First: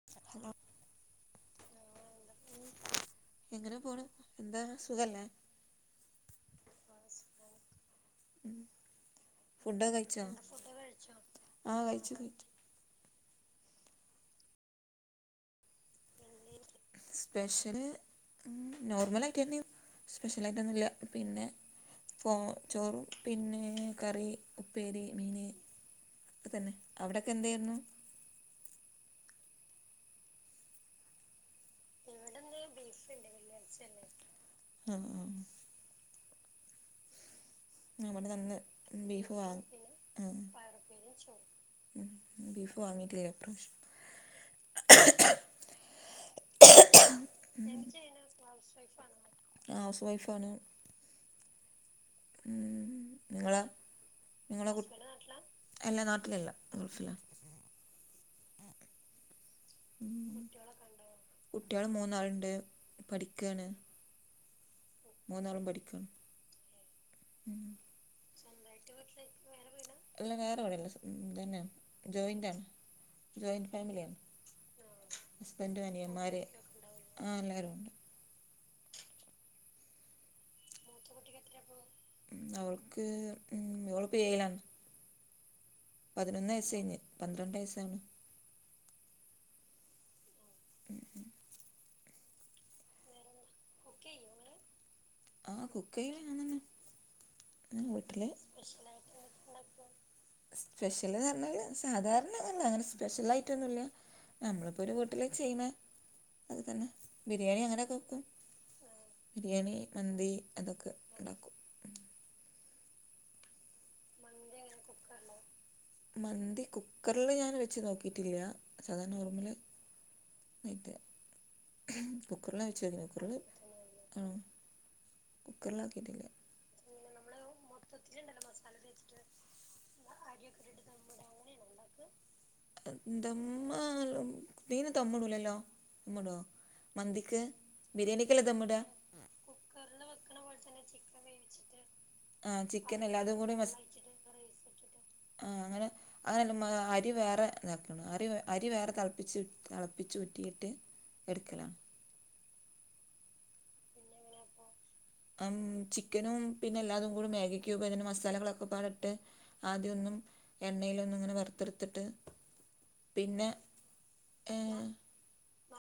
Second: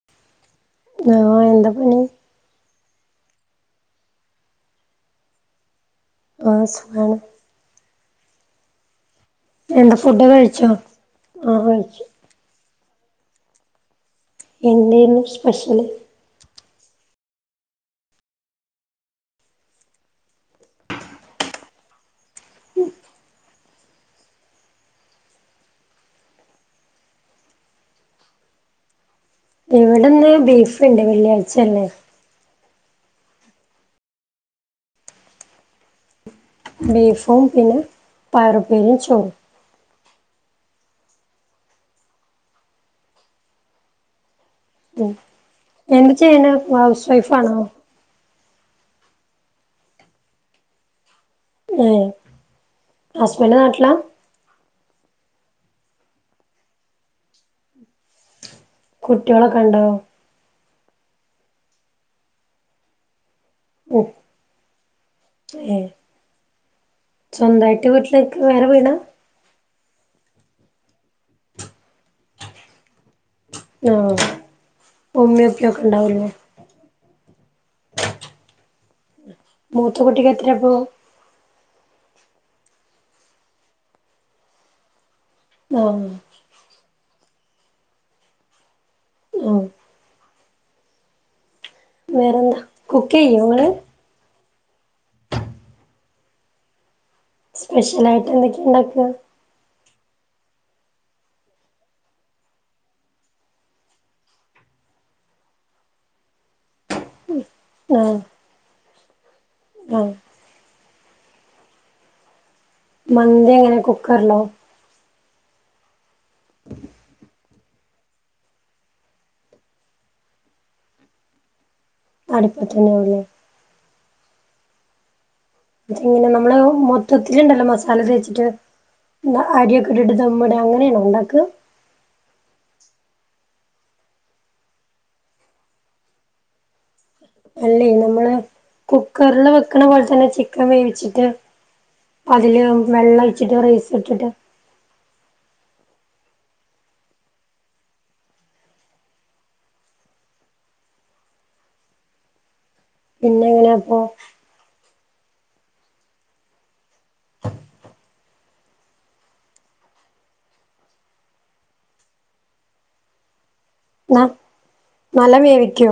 [inaudible] ആ എന്താ പണി? എങ്ങനെ പോണ്? എന്താണ് സുഖല്ലേ? പാസ് [unintelligible] ഉം [inaudible] എന്താ ഫുഡ് കഴിച്ചോ? ആഹ് കഴിച്ചു. എന്തേന്നു സ്പെഷ്യല്? സ്പെഷ്യല് നോർമലായിട്ടെന്നെ സ്പെഷ്യലായിട്ടൊന്നുല്ല. പിന്നെ പോ... ചോറും പിന്നെ കറി, ഉപ്പേരി, മീന് അതന്നെ. അവടെക്കെന്തേര്ന്നു? ഇവടെന്ന് ബീഫ്ണ്ട്. വെള്ളിആഴ്ച്ചല്ലെ ഇവടന്ന് ബീഫ്ണ്ട്. വെള്ള്യ- ആഹ് ബീഫും പിന്നെ? ഇന്ന് ഇവടന്നങ്ങ് പയറുപ്പേരിയും ചോറും ബീഫ് വാങ്ങി. മ് ബീഫ് വാങ്ങീട്ടില്ല ഇപ്രാവശ്യം. ഉം. എന്താ ചെയ്യ്ണെ ഹൗസ് വൈഫാണോ?? ന്താചെയ്യ്ണെ? ആഹ് ഹൗസ് വൈഫാണ്. അതെ മ് നിങ്ങളോ? നിങ്ങളെ കു അല്ല നാട്ടിലല്ല ഗൾഫിലാ. കുട്ടികളൊക്കെ ഉണ്ടോ ആഹ് മ് കുട്ട്യാളൊക്കെണ്ടോ? കുട്ട്യാള് മൂന്നാള്ണ്ട് പഠിക്കാണ്. ഓഹ് മൂന്നാളും ഏഹ് പഠിക്കാണ് സൊന്തായിട്ട് വീട്ടില്ക്കന് വേറെ വീടാ? അല്ല വേറെവീടല്ല. സ്വന്തംതന്നേണ്, ജോയിന്റാണ്. ജോയിന്റ് ഫാമില്യണ്. ആഹ് ഉമ്മയും ഉപ്പയും ഒക്കെ ഹസ്ബന്റ് ഉണ്ടാവൂല്ലേ അനിയമ്മാര്, ആഹ് എല്ലാരൂണ്ട്. മൂത്തകുട്ടിക്കെത്രെയപ്പൊ? അവൾക്ക് അവള്പ്പോ ഏഴിലാണ്. ആഹ് പതിനൊന്ന് വയസ്സ് കഴിഞ് പന്ത്രണ്ട് വയസ്സാവ്ണ് ആഹ് [inaudible] വേറെന്താ കുക്കിയ്യോ ങ്ങള്. ആ കുക്കിയല് ഞാൻ തന്നെ. സ്പെഷ്യൽ ആയിട്ട് എന്തൊക്കെണ്ടാക്ക. സ്പെഷ്യല് നറഞ്ഞാല് സാധാരണതന്നെ അങ്ങനെ സ്പെഷ്യൽ ആയിട്ടൊന്നുല്ല. നമ്മളിപ്പോ ഒരു വീട്ടില് ചെയ്ണ അത് തന്നെ ബിരിയാണി അങ്ങനെക്കെ ആഹ് വെക്കും. ബിരിയാണി ആഹ് മന്തി അതൊക്കെ ഉണ്ടാക്കും. മന്തി എങ്ങനെ കു. മന്തി എങ്ങനെ കുക്കറിലോ മന്തി കുക്കറില് ഞാൻ വെച്ച് നോക്കിട്ടില്ല. സാധാ നോർമല് ആയിട്ട്. കുക്കറില് വെച്ചോക്കി അടുപ്പത്തന്നെയാവുല്ലേ കുക്കറില് ആ. കുക്കറിലാക്കിയിട്ടില്ല എങ്ങനെ നമ്മള് മൊത്തത്തില്ണ്ടല്ലോ മസാല തേച്ചിട്ട്. ങ്ങള് ആര്യൊക്കെ ഇട്ടിട്ട് ദമ്മ്ട് അങ്ങനെയാണോ ഉണ്ടാക്ക. ദമ്മ് ധിന്ന് ദമ്ടൂല്ലല്ലോ ദമ്ടോ. മന്തിക്ക്. അല്ലേ നമ്മള് ദമ്മിടുക കുക്കറില് വെക്ക്ണ പോലെ തന്നെ ചിക്കൻ വേവിച്ചിട്ട്. ആ അതില് വെള്ളാഴിച്ചിട്ട് റൈസ്ട്ടിട്ട്. ആഹ് അങ്ങനെ. അങ്ങനെല്ലുമ്മ അരി വേറെ അരി വേറെ തളപ്പിച്ച് തളപ്പിച്ച് ഊറ്റിയിട്ട്. എട്ക്കലാ- പിന്നെങ്ങനെയപ്പൊ. അമ് ചിക്കനും പിന്നെ എല്ലാതും കൂടെ മാഗിക്യൂപ് അതിന്റെ മസാലകളൊക്കെപാട് ട്ട്. ആദ്യമൊന്നും എണ്ണയിലൊന്ന് ഇങ്ങനെ വറുത്തെടുത്തിട്ട് പിന്നെ. ന ഏ, നല്ല വേവിക്കോ.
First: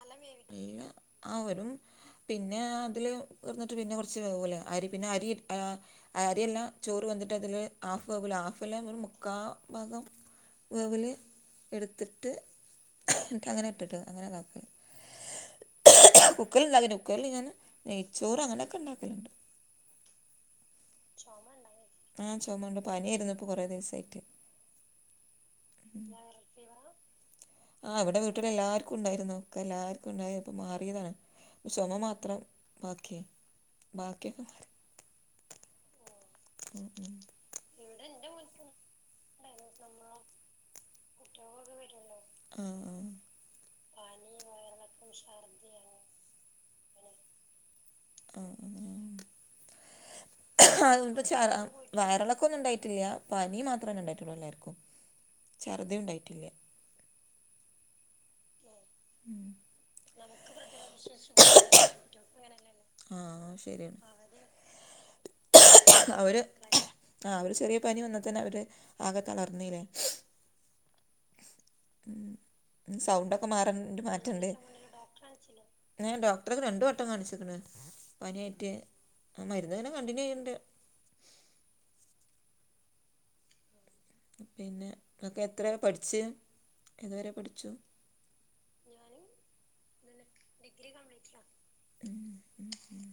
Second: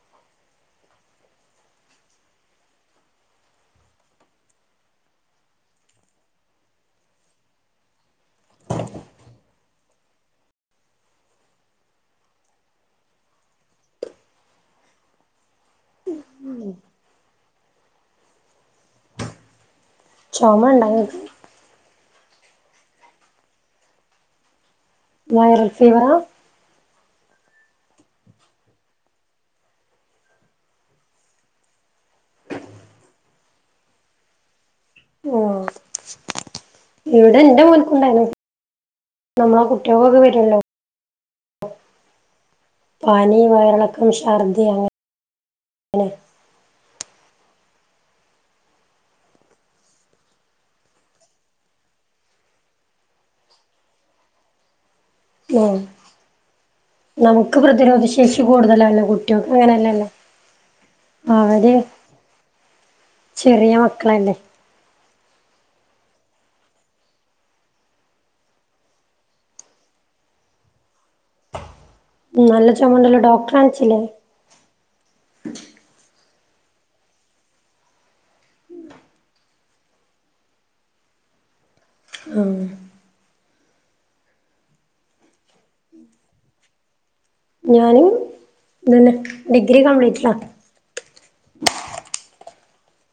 നല്ലോ വേവിക്കോ അവരും. പിന്നെ അതില് കടന്നിട്ട് പിന്നെ കുറച്ച് വേവൂലെ അരി പിന്നെ അരി ആഹ്. അരിയല്ലാ ചോറ് വെന്തിട്ട് അതില് ഹാഫ് വേവ് ലേ ഹാഫല്ലാ ഒരു മുക്കാ ഭാഗം. വേവില് എടുത്തിട്ട് ന്നിട്ട് അങ്ങനെ ഇട്ടിട്ട് അങ്ങനെ കാക്കും. കുക്കറില്ണ്ടാക്കീട്ടില്ല കുക്കറിൽ ഞാന് നെയ്ച്ചോറ് അങ്ങനെയൊക്കെ ഉണ്ടാക്കലുണ്ട്. ചൊമണ്ടോ ഇങ്ങക്ക്. ആഹ് ചൊമണ്ട് പനിആയിരുന്നു ഇപ്പോ കൊറെ ദിവസായിട്ട്. വയറൽ- വൈറൽ ഫീവറാ- ആഹ് ഇവിടെ വീട്ടിൽ എല്ലാർക്കുണ്ടായിരുന്നു എല്ലാർക് ണ്ടായി ഇപ്പൊ മാറിയതാണ്. ചൊമ മാത്രം ബാക്കി ബാക്കിയൊക്കെ മാറി. ഓഹ് ഉം ഉം - ഇവിടെ ഇന്റെ മോൻക്കുണ്ടായിനു നമ്മളെ കുട്ടികൾക്കൊക്കെ വരുല്ലോ. രോഗക്കെ വരുല്ലോ. പനി വയറിളക്കം ശർദി അങ്ങനെ. ശർദ്ദി അങ്ങനെ. ആഹ് ആഹ്- ആഹ് വയറിളക്കന്നും ഉണ്ടായിട്ടില്ല പനി മാത്രന്നേണ്ടായിട്ടുള്ളൂ എല്ലാർക്കും. ഉം ചർദ്ദി ഉണ്ടായിട്ടില്ല. നമുക്ക് പ്രതിരോധശേ ശേഷി കൂടുതലല്ലേ കുട്ട്യേൾക്ക് അങ്ങനെല്ലല്ലോ അവര്. ആഹ് ചെറിയ ശരിയാണ് മക്കളല്ലേ. [inaudible] അവര് ആഹ് അവര് ചെറിയ പനി വന്നാ തന്നെഅവര് ആക തളർന്നില്ലേ? നല്ല ഉം ചുമണ്ടല്ലോ ഡോക്ടറെ സൗണ്ടൊക്കെമാറാൻ കാണിച്ചില്ലേ ഒര് മാറ്റണ്ട്. ഞാൻഡോക്ടറെക്ക് രണ്ട് വെട്ടം കാണിച്ചിക്ക്ണ്. പനിയായ്റ്റ് ആഹ് മരുന്ന്ങ്ങനെ കണ്ടിന്യൂചെയ്യ്ണ്ട്. ആഹ്. പിന്നെഇങ്ങക് എത്രരെപഠിച്ച്, എതുവരെ ഞാനും ഇതെന്നെ ഡിഗ്രികംപ്ലീറ്റല്ല - ഡിഗ്രീ കംപ്ലീറ്റല്ല മ്ഹ്-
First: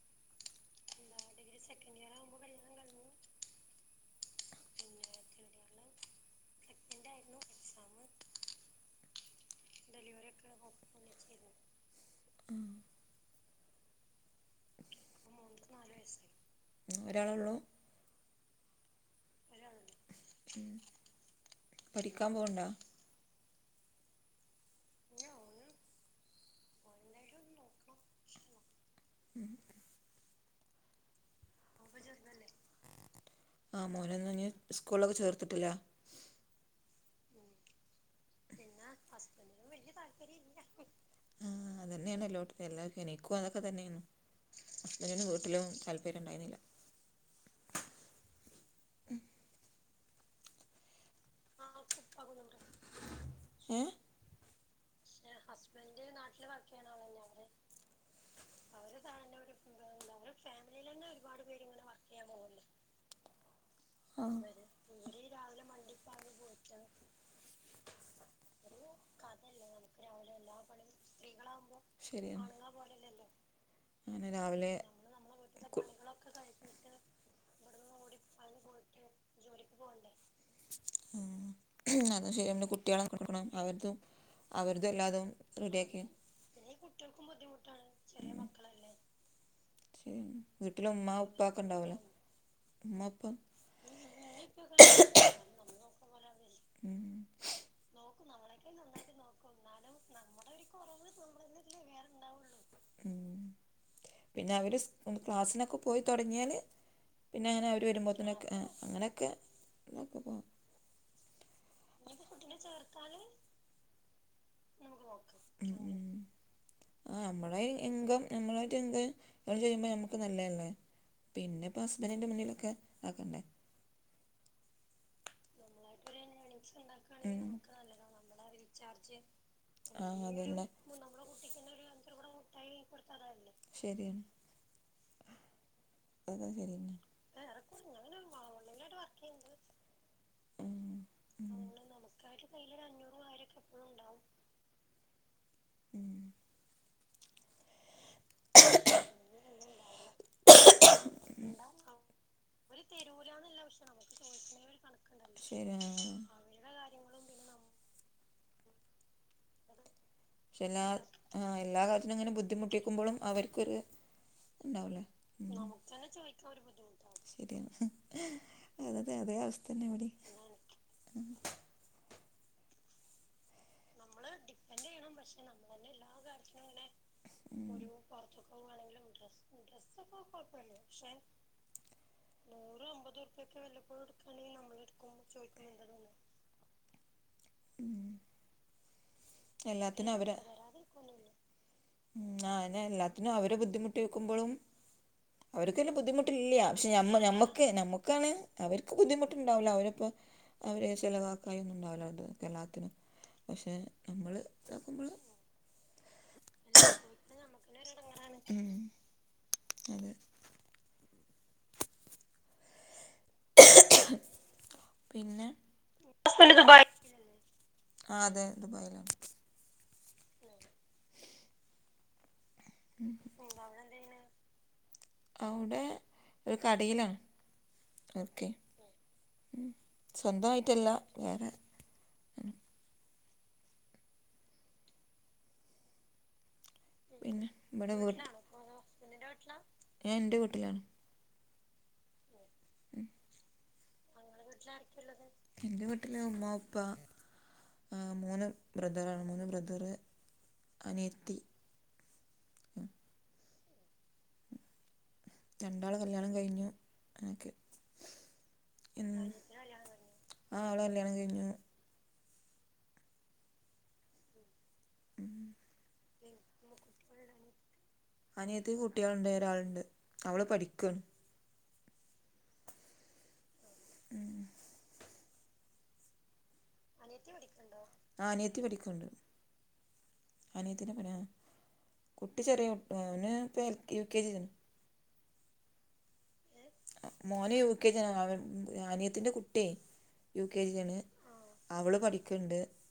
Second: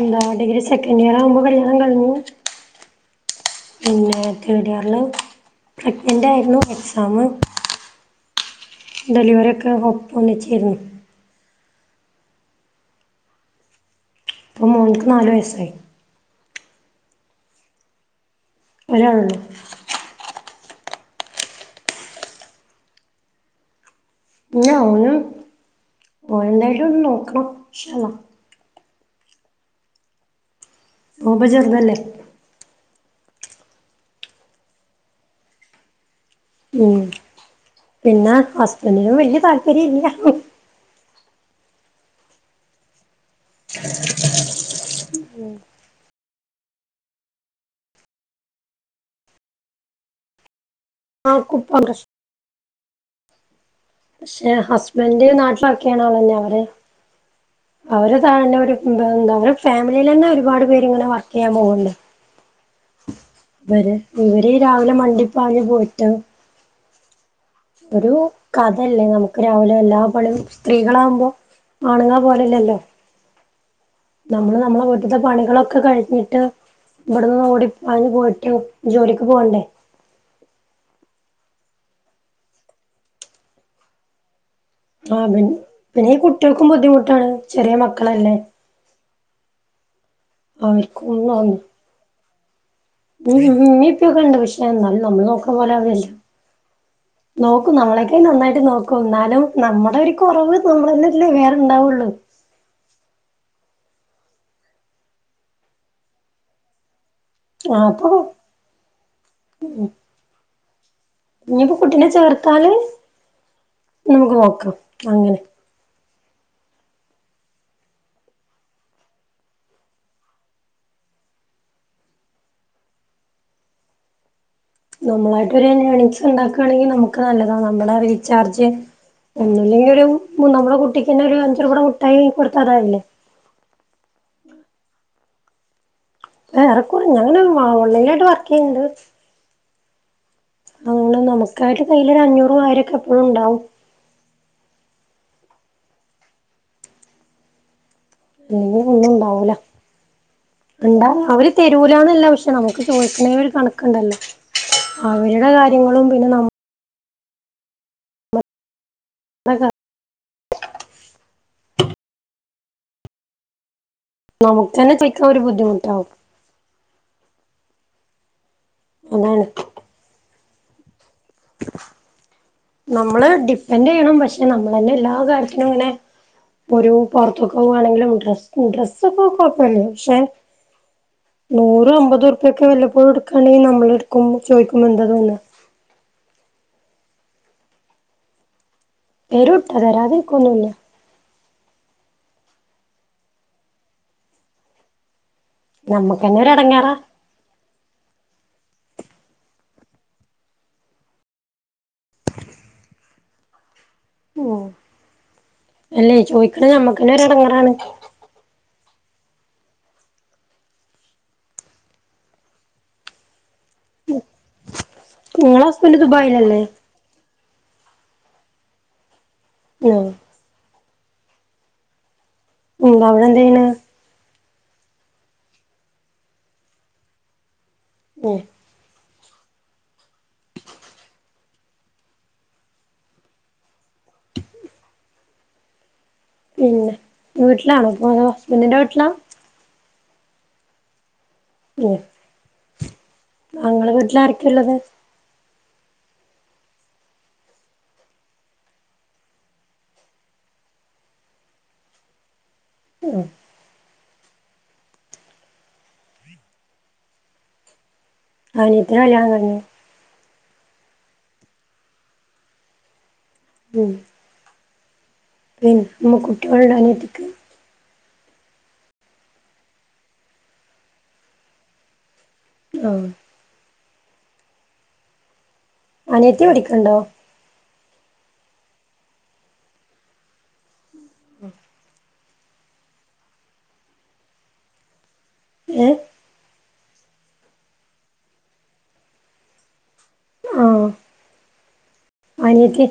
എന്താ ഡിഗ്രി സെക്കന്റിയറാവുമ്പോകല്യാണം, കഴിഞ്ഞു. പിന്നെ തേടിയറില് പ്രഗ്നന്റ് ആയിരുന്നു- അന്ന് ടെലിവറിക്കെ [inaudible] ആഹ്. ഇപ്പൊ മോൻക്ക് നാല് വയസ്സായി ഒരാളൊള്ളൂ? ഒരാളൊള്ളൂ. ഉം പഠിക്കാൻപോവ്ണ്ട ഞ്ഓനുംഓനന്തായാലുംഒന്ന് നോക്കണംഇന്ശാല്ലാഹ്‌ ഉം. ഓൻപ്പചെറുതല്ലേ. ആഹ് മോനന്നസ്കൂളൊക്കെ ചേർത്തിട്ടില്ല ഉം പിന്നെ ഹസ്ബന്റിനുംവല്യ താല്പര്യ ഇല്ല ആഹ്അതന്നെയാണല്ലോട് എല്ലാ ഇനിക്കും അതൊക്കെതന്നേയ്ന്നും ഹസ്ബൻഡ്ന്റെ വീട്ടിലും [unintelligible] ണ്ടായ്ഞ്ഞീല ആഹ്കുപ്പ [unintelligible] ഏഹ് പക്ഷെഹസ്ബന്റനാട്ടില് വർക്കെയ്യണ ആളന്നെഅവര് അവര്താഴന്നെഒരുന്താഎന്താ അവരെ ഫാമിലിയിലെന്നെഒരുപാട്പേര്ങ്ങനെ വർക്കെയ്യാൻപോവ്ണ്ട് ഇവരെ ആ ഇവര് രാവിലെമണ്ടിപ്പാഞ് പോയിട്ട് [inaudible] ഒരു കഥല്ലേനമുക്ക് രാവിലെഎല്ലാ പണിംസ്ത്രീകളാവുമ്പോ ശരിയാണ് അങ്ങനെ രാവിലെ നമ്മള്നമ്മളെവീട്ടിത്തെ പണികളൊക്കെകഴിഞ്ഞിട്ട് ഇവിടന്ന്ഓടി പാഞ്പോയിട്ടും ജോലിക്ക്പോണ്ടേ [unintelligible] [unintelligible] [unintelligible] [unintelligible] അവര്തും എല്ലാതും റെഡിയാക്കി ആഹ്പിപിന്നെഈകുട്ടിയാൾക്കും ബുദ്ധിമുട്ടാണ്ചെറിയമക്കളല്ലേ? ഉം വീട്ടില്ഉമ്മാഉപ്പാ അവർക്കും ക്കെ ഉണ്ടാവുലേ? ഉം മ്മ്ഇമ്മെ ഇപ്പൊക്കെണ്ട്പക്ഷെ എന്നാലും നമ്മൾ നോക്ക്ണപോലെ ആ - ഉം. നോക്കുംനമ്മളെക്കെനന്നായിട്ട് നോക്കൂഎന്നാലുംനമ്മുടെഒരു കൊറവ് നമ്മടെന്നെല്ലേവേറെഉണ്ടാവുള്ളു. ഉംപിന്നെഅവര്സ്ക്ലാസ്സിനൊക്കെ പോയിതൊടങ്ങിയാല് പിന്നെഅങ്ങനെഅവർ വരുമ്പോത്തനൊക്കെഎഏഹ് അങ്ങനെക്കെ ഉം, [unintelligible] കുട്ടിനെചേർത്താല് നമുക്ക് നോക്കാംഅങ്ങനെ ഉം, ഉം. ആഹ് നമ്മളെ എം ഇൻകം നമ്മളായിട്ട്എഇങ്ങചെയ്യുമ്പോ നമ്മക്ക്നല്ലല്ലേ പിന്നെപ്പ ഹസ്ബന്റിന്റെ മുന്നിലൊക്കെആക്കണ്ടേ? നമ്മളായിട്ട്ഒരുഏർണിങ്സ് ണ്ടാക്കയാണെങ്കി നമുക്ക്നല്ലതാണ് നമ്മുടെറീചാർജ് ഒന്നല്ലെങ്കി ആ അതന്നെ ഒരുനമ്മുടെകുട്ടിക്ക് തന്നെ ഒരു അഞ്ച് രൂപെടെമുട്ടായി വാ ങ്ങികൊടുത്താതാവില്ലേ? ശരിയാണ്. അതാ വേറെ ശരിയെന്നെ കുറെ ഞാനും ഓൺലൈനിലായിട്ട് വർക്ക് ചെയ്യുന്നുണ്ട് [unintelligible] ഉം അതുകൊണ്ട് നമുക്കായിട്ട് കയ്യിൽ അഞ്ഞൂറും ആയിരം ഒക്കെ എപ്പോഴും ഉണ്ടാവും. [unintelligible] ഉം. ഇല്ലങ്കിൽ ഒന്നും ഉണ്ടാവൂല. ഇണ്ടാ അവര് തരൂലാന്നല്ല പക്ഷെ നമുക്ക് ചോദിക്ക്ണതിന്ന് ഒരു കണക്ക് ണ്ടല്ലോ? അവരുടെ ശരിയാണ് കാര്യങ്ങളും പിന്നെ നമ്മ കാര്യ പക്ഷെ എല്ലാ എല്ലാ കാര്യാത്തിനും ഇങ്ങനെ ബുദ്ധിമുട്ടിക്കുമ്പോഴും അവർക്കൊരു. നമുക്ക് തന്നെ ഉണ്ടാവൂലെ ചോദിക്കാൻ ഒരു നമുക്കന്നെ ബുദ്ധിമുട്ടാവും ചോയിക്കാൻ ഒര് ബുദ്ധിമുട്ടാണ് ശരിയാണ്. അതന്നെ അതെ അതാണ് അവസ്ഥ തന്നെ ഇവിടിം ഉം നമ്മള് ഡിം. എന്റെ ചെയ്യണം പക്ഷെ നമ്മളെന്നേ എല്ലാ കാര്യത്തിനും ഇങ്ങനെ ഒരു പുറത്തക്ക് പോവാണെങ്കിലും ഡ്രസ് ഡ്രസ്സ് ഒക്കെ കൊയപ്പം ഇല്ല പക്ഷെ. പക്ഷെ. നൂറ് അമ്പത് ഉർപൊക്കെ വല്ലപ്പോഴും എടുക്കാണെങ്കിൽ നമ്മൾ എടുക്കും ചോദിക്കുമ്പോ എന്ത തോന്ന. ഉം തരൂട്ടോ എല്ലാത്തിനും അവര തരാതിരിക്കൊന്നുല്ല അന്നെ എല്ലാത്തിനും അവരെ ബുദ്ധിമുട്ടിക്കുമ്പോളും അവർക്ക് പിന്നെ നമ്മക്കന്നെ ഒരു ബുദ്ധിമുട്ടില്ല പക്ഷെ എടങ്ങേറാ നമ്മമ്മ ക്ക് നമുക്കാണ് അവർക്ക് ബുദ്ധിമുട്ടുണ്ടാവൂല്ല അവര്പ്പോ. അവരെ ചെലവാക്കായി ഒന്നും ഉണ്ടാവില്ല അത് ക്കെല്ലാത്തിനും പക്ഷെ നമ്മള് ഉം നോക്കുമ്പോള് അല്ലേ ചോദിക്കണ ഞമ്മക്കന്നെ ഒരു എടങ്ങേറാണ് ഉം അതെ പിന്നെ നിങ്ങളെ ഹസ്ബൻഡ് ദുബായിലല്ലേ ആഹ് അതെ ദുബായിലാണ്. ഉം. ഉം അവിടെ എന്ത് ചെയ്യണ് അവിടെ എന്തയ് ണ് അവ്ടെ ഒരു കടയിലാണ് ഉം വർക്ക്. ഉം സ്വന്തയിട്ടല്ല വേറെ. പിന്നെ പിന്നെ ഇവിടെ വീട്ടിലാണോപ്പ ഹസ്ബൻഡിന്റെ വീട്ടില. ഞാ എന്റെ വീട്ടിലാണ്. ഓഫ് എന്റെ വീട്ടില് ഉമ്മ അപ്പ. ആഹ് മൂന്ന് ബ്രദറാണ് മൂന്ന് ബ്രദറ് അനിയത്തി. ഉം. രണ്ടാള് കല്ലാണം കഴിഞ്ഞു ഞാക്ക്. അനിയത്തിന്റെ കല്ല്യാണം കഴിഞ്ഞോ? ആഹ് അവളെ കല്ല്യാണം കഴിഞ്ഞു. ഉം പിന്നെ നമ്മ കുട്ടികള് ഉണ്ടോ അനിയത്തിക്ക്. അനിയത്തിക്ക് കുട്ടിയൾ ഉണ്ട് ഒരാളുണ്ട് അവള് പഠിക്കാണ് ആഹ് ഉം അനിയത്തി പഠിക്ക്ണ്ടോ? ആ അനിയത്തി പഠിക്കണ്ട് അനിയത്തിന്റെ പ കുട്ടി ചെറിയ ഓന് ഇപ്പ എ യു കെ ജി യിലാണ്. ഏഹ്. മോൻ യു കെ ജി ആണ് ആനിയത്തിന്റെ കുട്ടിയെ. യു കെ ആഹ് ജിയാണ് അവള് പഠിക്ക്ണ്ട്. അനിയത്തി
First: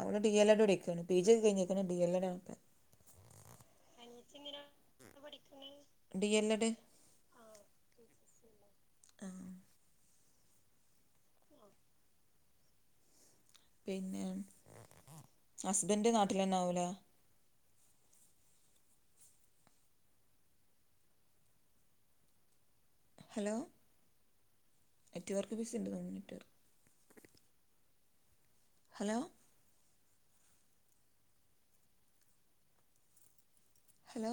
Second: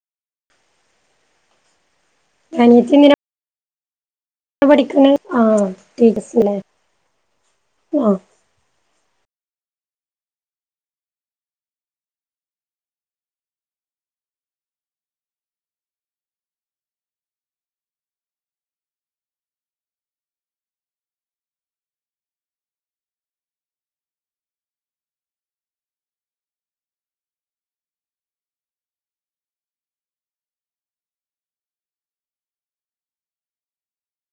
അവൽ ഡി എൽ എഡ്ടാണ് പിജി ഒക്കെ കഴിഞ്ഞ്ക്ക്ണ് ഡി എൽ എഡ് ആണ്. ഇപ്പം അനിയത്തി എന്തിനാ ന്തിനാ പഠിക്ക്‌ണെ ആ T T D C L ലെ എഡ് ആ ആ പിന്നെ ഹസ്ബൻഡ് നാട്ടിലെന്നെ ആവും ലെ ഹലോ നെറ്റ്‌വർക്ക് ബിസി ഇണ്ട് നെറ്റ് ഹലോ ഹലോ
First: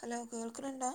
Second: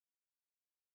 ഹലോ കേൾക്ക്‌ണ് ണ്ടൊ